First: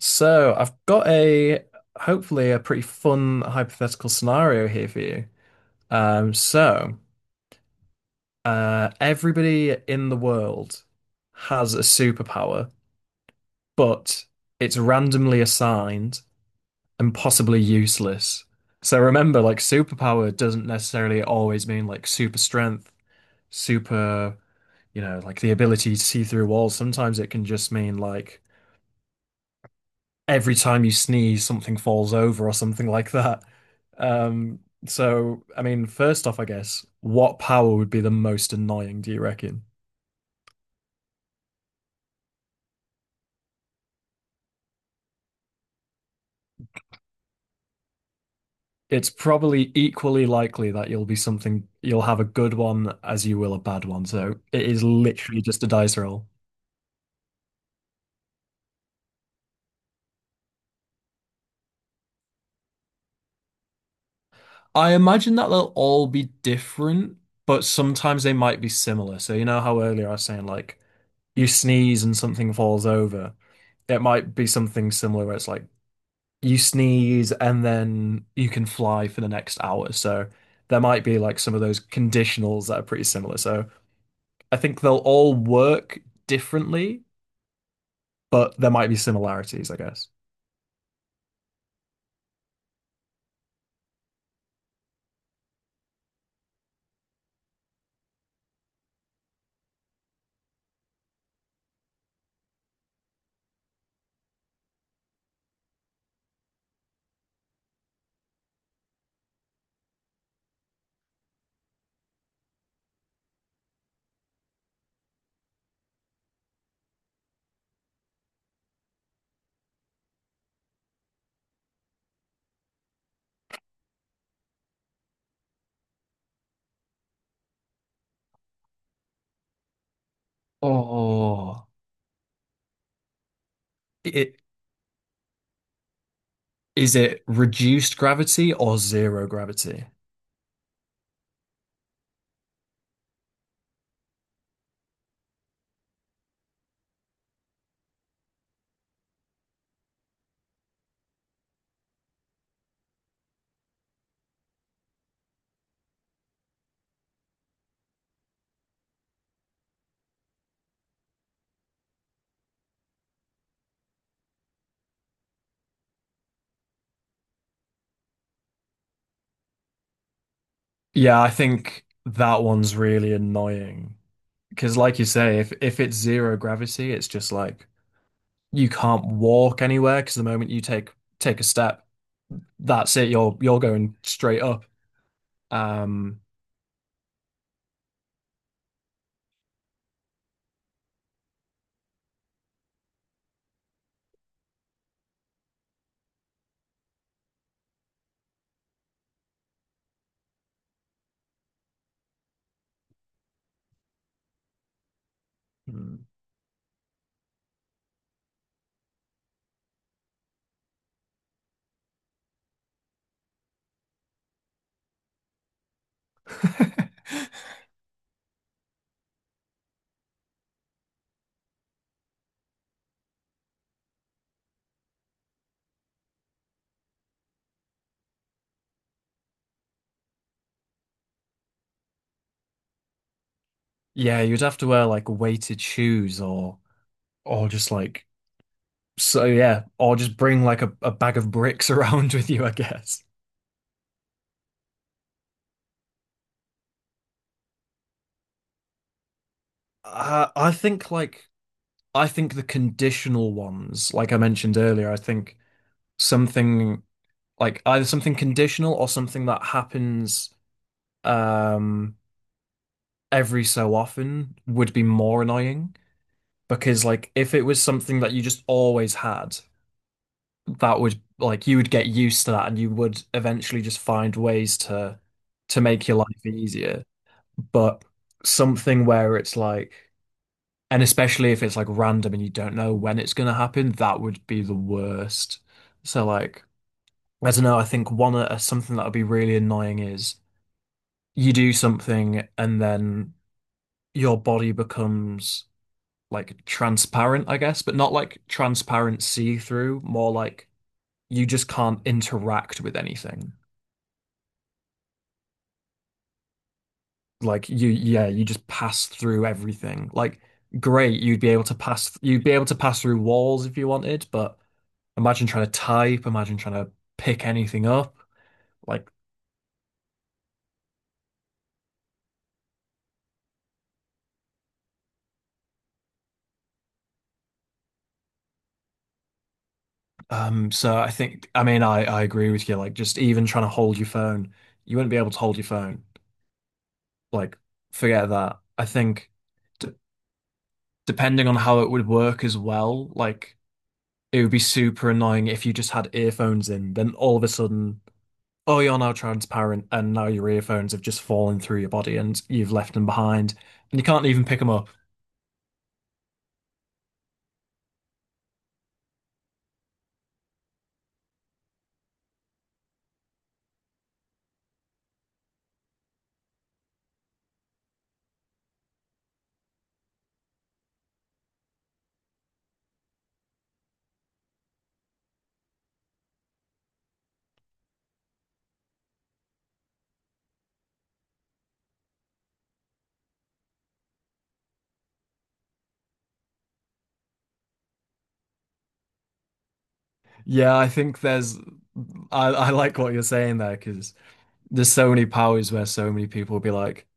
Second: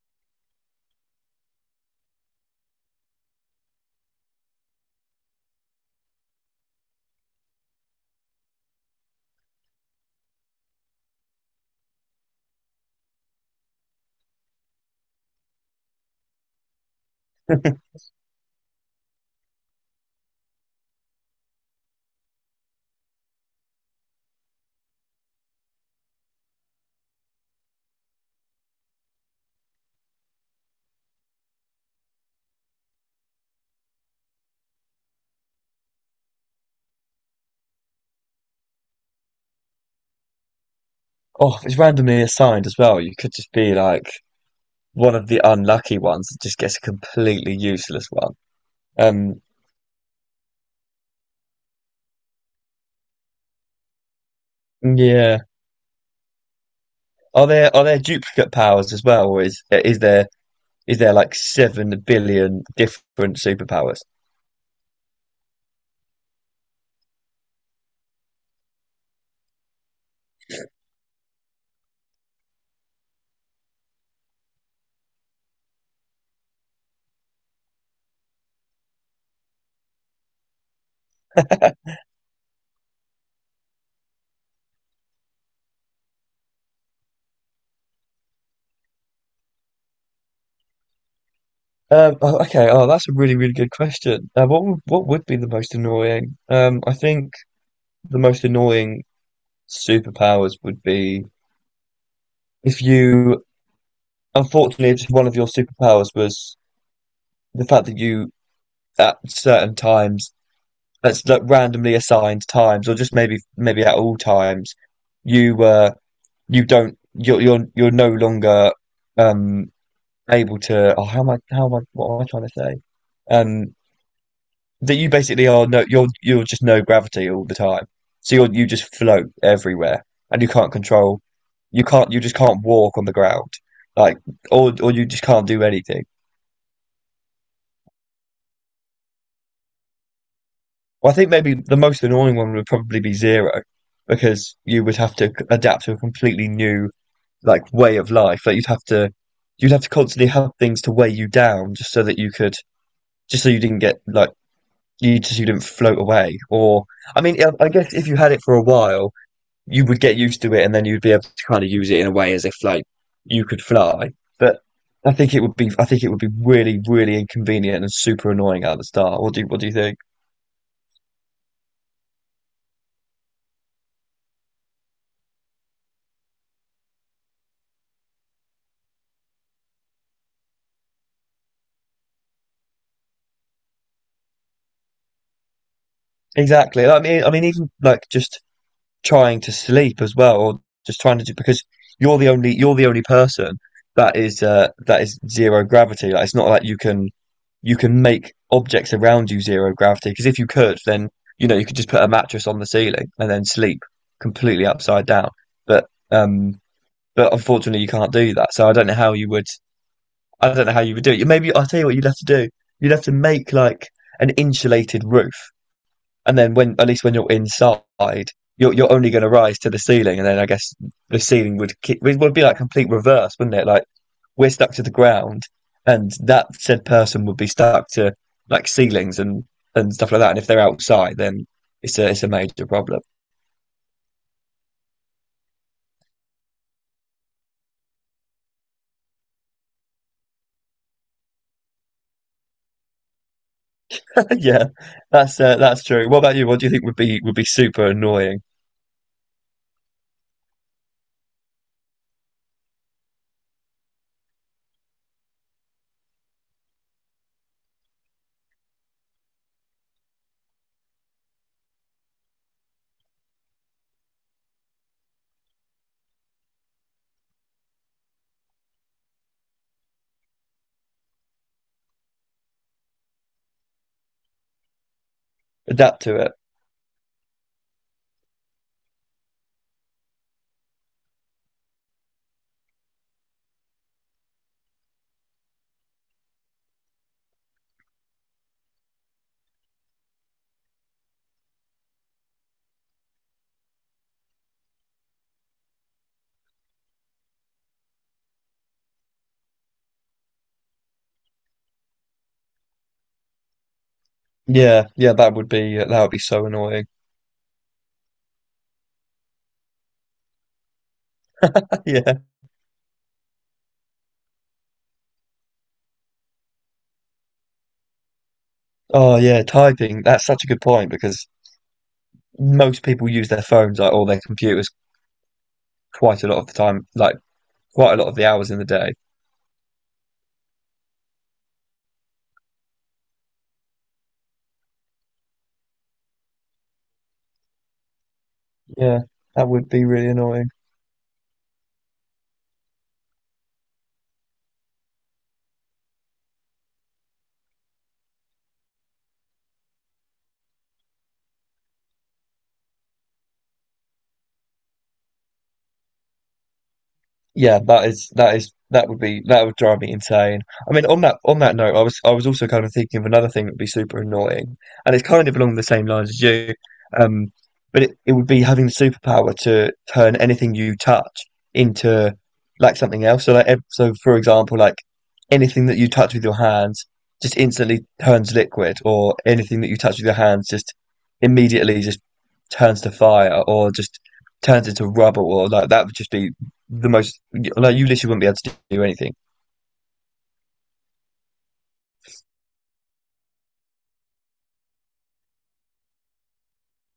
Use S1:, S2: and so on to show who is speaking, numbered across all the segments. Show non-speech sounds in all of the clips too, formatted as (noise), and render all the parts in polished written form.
S1: So I've got a hopefully a pretty fun hypothetical scenario here for you. Um, so Everybody in the world has a superpower, but it's randomly assigned and possibly useless. So remember, like superpower doesn't necessarily always mean like super strength, super, you know, like the ability to see through walls. Sometimes it can just mean like every time you sneeze, something falls over or something like that. Um, so, I mean, first off, I guess, what power would be the most annoying, do you reckon?
S2: Oh, if it's randomly assigned as well. You could just be like one of the unlucky ones that just gets a completely useless one.
S1: It's
S2: Um,
S1: probably equally likely that you'll be something, you'll have a good one as you will a bad one. So it is
S2: yeah.
S1: literally just a dice roll.
S2: Are there duplicate powers as well, or is there is there like 7 billion different superpowers?
S1: I imagine that they'll all be different, but sometimes they might be similar. So, you know how earlier I was saying, like, you sneeze and something falls over. It might be something similar where it's like you sneeze and then you can fly for the next hour. So there might be like some of those conditionals that are pretty similar. So I think they'll all work differently, but there might be similarities, I guess.
S2: Oh, okay. Oh, that's a really really good question. What would be the most annoying? I think the most annoying superpowers would be if you, unfortunately, if one of your superpowers was the fact that you at certain times that's like randomly assigned times, or just maybe at all times, you you don't you're no longer um able to. Oh, how am I? How am I? What am I trying to say? Um, that you basically are you're just no gravity all the time, so you just float everywhere, and you can't control.
S1: Oh,
S2: You can't. You just can't walk on the ground, like
S1: it
S2: or you just can't do anything.
S1: is it reduced gravity or zero gravity?
S2: Well, I think maybe the most annoying one would probably be zero, because you would have to adapt to a completely new like way of life. Like you'd have to constantly have things to weigh you down just so that you could just so you didn't get like you didn't float away. Or I mean, I guess if you had it for a while, you would get used to it, and then you'd be able to kind of use it in a way as if like you could fly. But I think it would be really really inconvenient and super annoying at the start. What do you think?
S1: Yeah, I think that one's really annoying. Because like you say, if it's zero gravity, it's just like you can't walk anywhere because the moment you take a step, that's it. You're going straight up. Um,
S2: Exactly. I mean, even like just trying to sleep as well, or just trying to do because you're the only person that is zero gravity. Like it's not like you can make objects around you zero gravity because if you could, then you know you could just put a mattress on the ceiling and then sleep completely upside down. But
S1: Mm.
S2: um, but unfortunately you can't do that. So I don't know how you would do it. Maybe I'll tell you what you'd have to do. You'd have to make like an insulated roof and then when at least when you're inside, you're only going to rise to the ceiling, and then I guess the ceiling would it would be like complete reverse, wouldn't it? Like we're stuck to the ground, and that said person would be stuck to like ceilings and stuff like that. And if they're outside, then it's a major problem.
S1: Yeah, you'd have to wear like weighted shoes or just like so yeah, or just bring like a bag of bricks (laughs) around with you, I guess.
S2: (laughs) Yeah, that's true. What about you? What do you think would be super annoying?
S1: I think like I think the conditional ones, like I mentioned earlier, I think something like either something conditional or something that happens um every so often would be more annoying because like if it was something that you just always had, that would like you would get used to that and you would eventually just find ways to make your
S2: Adapt to
S1: life
S2: it.
S1: easier. But something where it's like, and especially if it's like random and you don't know when it's gonna happen, that would be the worst. So like, I don't know, I think one something that would be really annoying is you do something and then your body becomes like transparent, I guess, but not like transparent see-through, more like you just can't interact with anything.
S2: Yeah, yeah, that would be so annoying.
S1: Like yeah, you just pass through everything. Like great,
S2: (laughs) Yeah.
S1: you'd be able to pass through walls if you wanted, but imagine trying to pick anything up. Like,
S2: Oh yeah, typing. That's such a good point because most people use their phones like, or their computers quite a lot of the time, like quite a lot of the hours in the day.
S1: so I think, I mean, I agree with you. Like just even trying to hold your phone, you wouldn't be able to hold your phone. Like, forget that. I
S2: Yeah,
S1: think
S2: that would
S1: d
S2: be really annoying.
S1: depending on how it would work as well, like it would be super annoying if you just had earphones in, then all of a sudden oh, you're now transparent, and now your earphones have just fallen through your body and you've left them behind, and you can't even pick them up.
S2: Yeah, that is that would drive me insane. I mean, on that note, I was also kind of thinking of another thing that would be super annoying, and it's kind of along the same lines as you. Um, but it would be having the superpower to turn anything you touch into like something else. So like so for example, like anything that you touch with your hands just instantly turns liquid, or anything that you touch with your hands just immediately just turns to fire, or just turns into rubble, or like that would just be the most like you literally wouldn't be able to do anything.
S1: Yeah, I like what you're saying there because there's so many powers where so many people would be like,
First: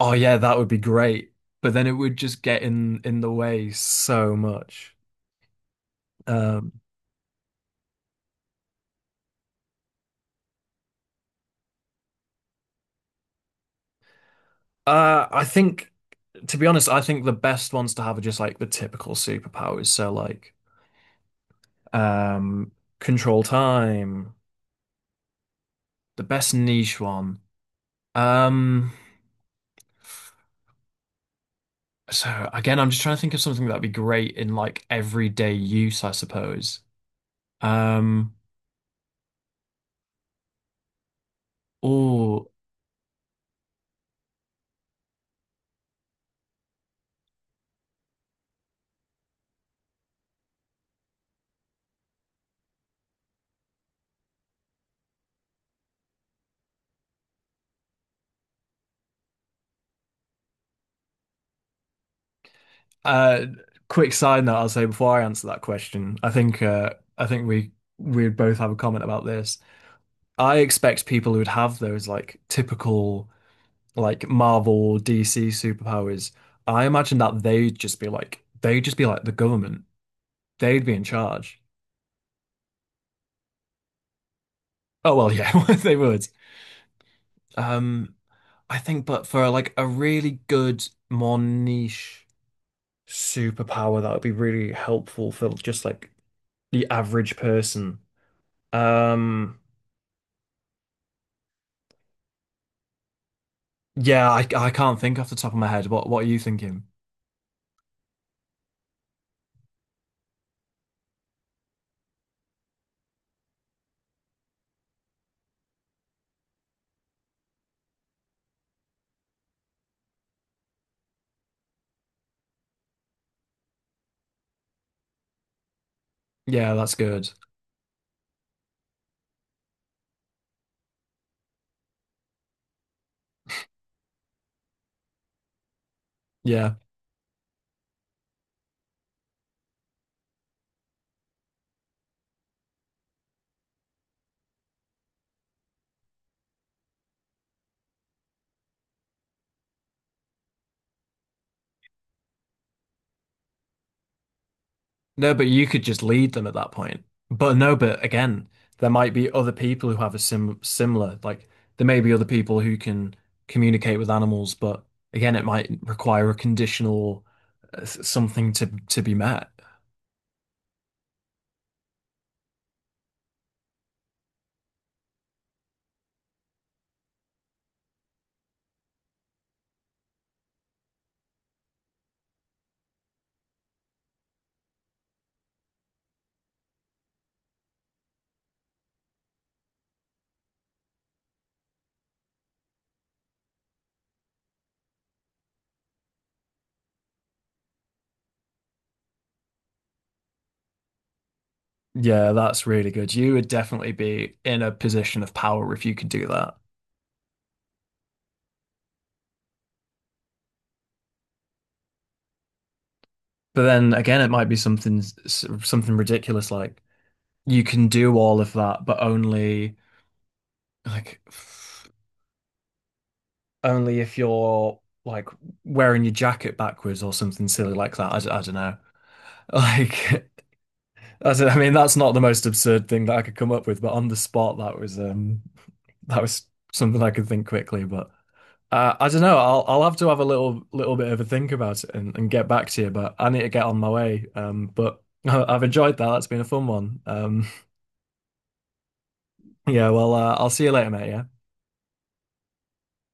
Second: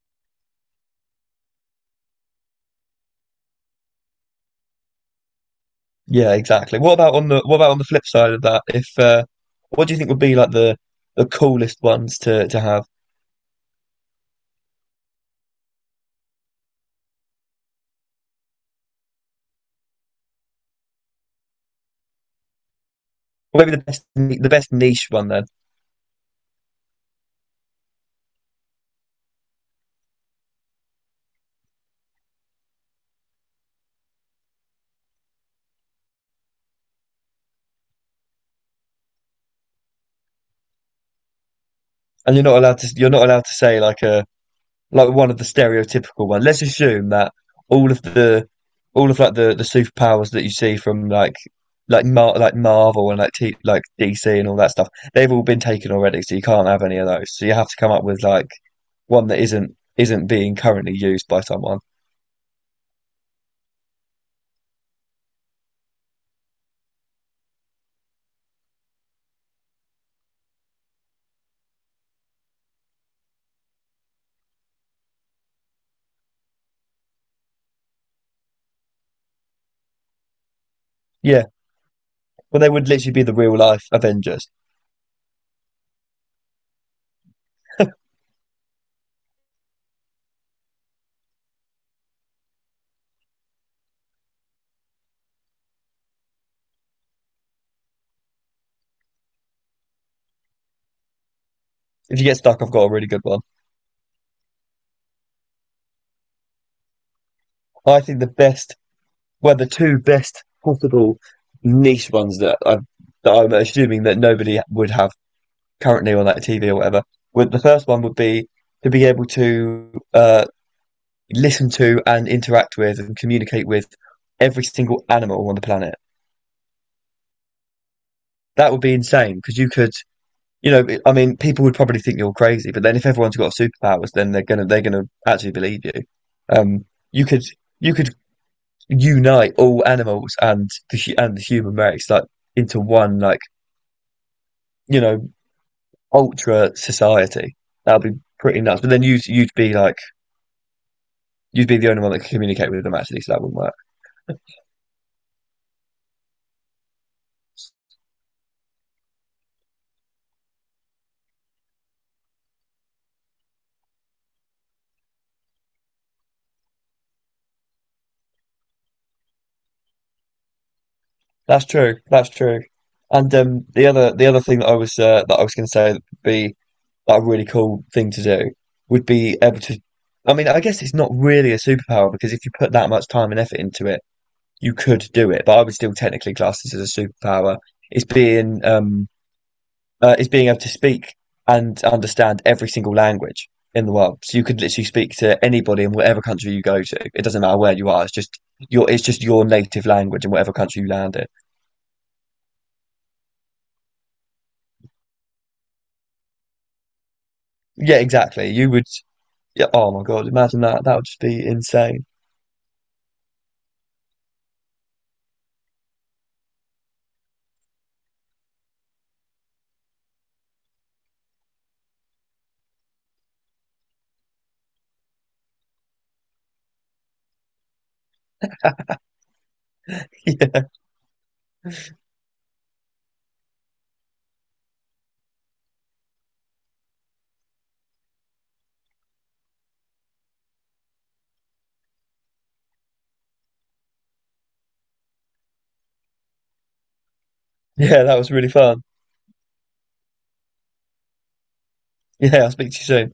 S1: oh, yeah, that would be great. But then it would just get in the way so much.
S2: Yeah,
S1: Um,
S2: exactly. What about on the flip side of that? If what do you think would be like the coolest ones to have?
S1: I think, to be honest, I think the best ones to have are just like the typical superpowers. So like, um, control
S2: Or maybe the best
S1: time,
S2: niche one then.
S1: the best niche one. Um, So again, I'm just trying to think of something that'd be great in like everyday use, I suppose. Um,
S2: And
S1: oh,
S2: you're not allowed to say like a like one of the stereotypical ones. Let's assume that all of the all of like the superpowers that you see from like Mar like Marvel and like DC and all that stuff, they've all been taken already, so you can't have any of those. So you have to come up with like one that isn't being currently used by someone.
S1: uh, Quick side note I'll say before I answer that question. I think we'd both have a comment about this. I expect people who'd have those like typical like Marvel or DC superpowers. I imagine that they'd just be like the government. They'd be in
S2: Yeah,
S1: charge.
S2: well, they would literally be the real life Avengers.
S1: Oh well, yeah, (laughs) they would. Um, I think, but for like a really good, more niche superpower, that would be really helpful for just like the average person. Um,
S2: If you get stuck, I've got a really good one.
S1: yeah, I can't think off the top of my head. What are you thinking?
S2: I think the best, well, the two best possible niche ones that I'm assuming that nobody would have currently on like TV or whatever, would the first one would be to be able to listen to and interact with and communicate with every single animal on the planet.
S1: Yeah, that's good.
S2: That would be insane because you could, you know, I mean, people would probably think you're crazy, but then if everyone's got superpowers, then they're gonna actually believe you.
S1: Yeah.
S2: Um, you could you could unite all animals and and the human race like into one like you know ultra society. That'd be pretty nuts. But then you'd be like you'd be the only one that could communicate with them actually, so that wouldn't work.
S1: No, but you could just lead them at that point. But no, but again, there might be other people who have a similar, like there may be other people who can communicate with animals, but again, it might require a conditional something to be met.
S2: That's true. That's true. And the other thing that I was going to say would be like a really cool thing to do would be able to. I mean, I guess it's not really a superpower because if you put that much time and effort into it, you could do it. But I would still technically class this as a superpower. It's being is being able to speak and understand every single language in the world. So you could literally speak to anybody in whatever country you go to. It doesn't matter where you are. It's just your native language in whatever country you land in.
S1: Yeah, that's really good. You would definitely be in a position of power if you could do that.
S2: Yeah, exactly. You would. Yeah. Oh my God. Imagine that. That would just be insane. (laughs)
S1: But then again, it might be something something ridiculous like you can do all of that, but only like f- only if you're like wearing your jacket backwards or something silly like that. I don't know. (laughs) Like
S2: Yeah.
S1: I mean, that's not the most absurd thing that I could come up with, but on the spot, that was something I could think quickly, but. I don't know. I'll have to have a little bit of a think about it and get back to you. But I need to get on my way. But (laughs) I've enjoyed that. That's been a fun one.
S2: Yeah. That was really fun.
S1: (laughs) Yeah. Well, I'll see you later, mate. Yeah.
S2: Yeah. I'll speak to you soon.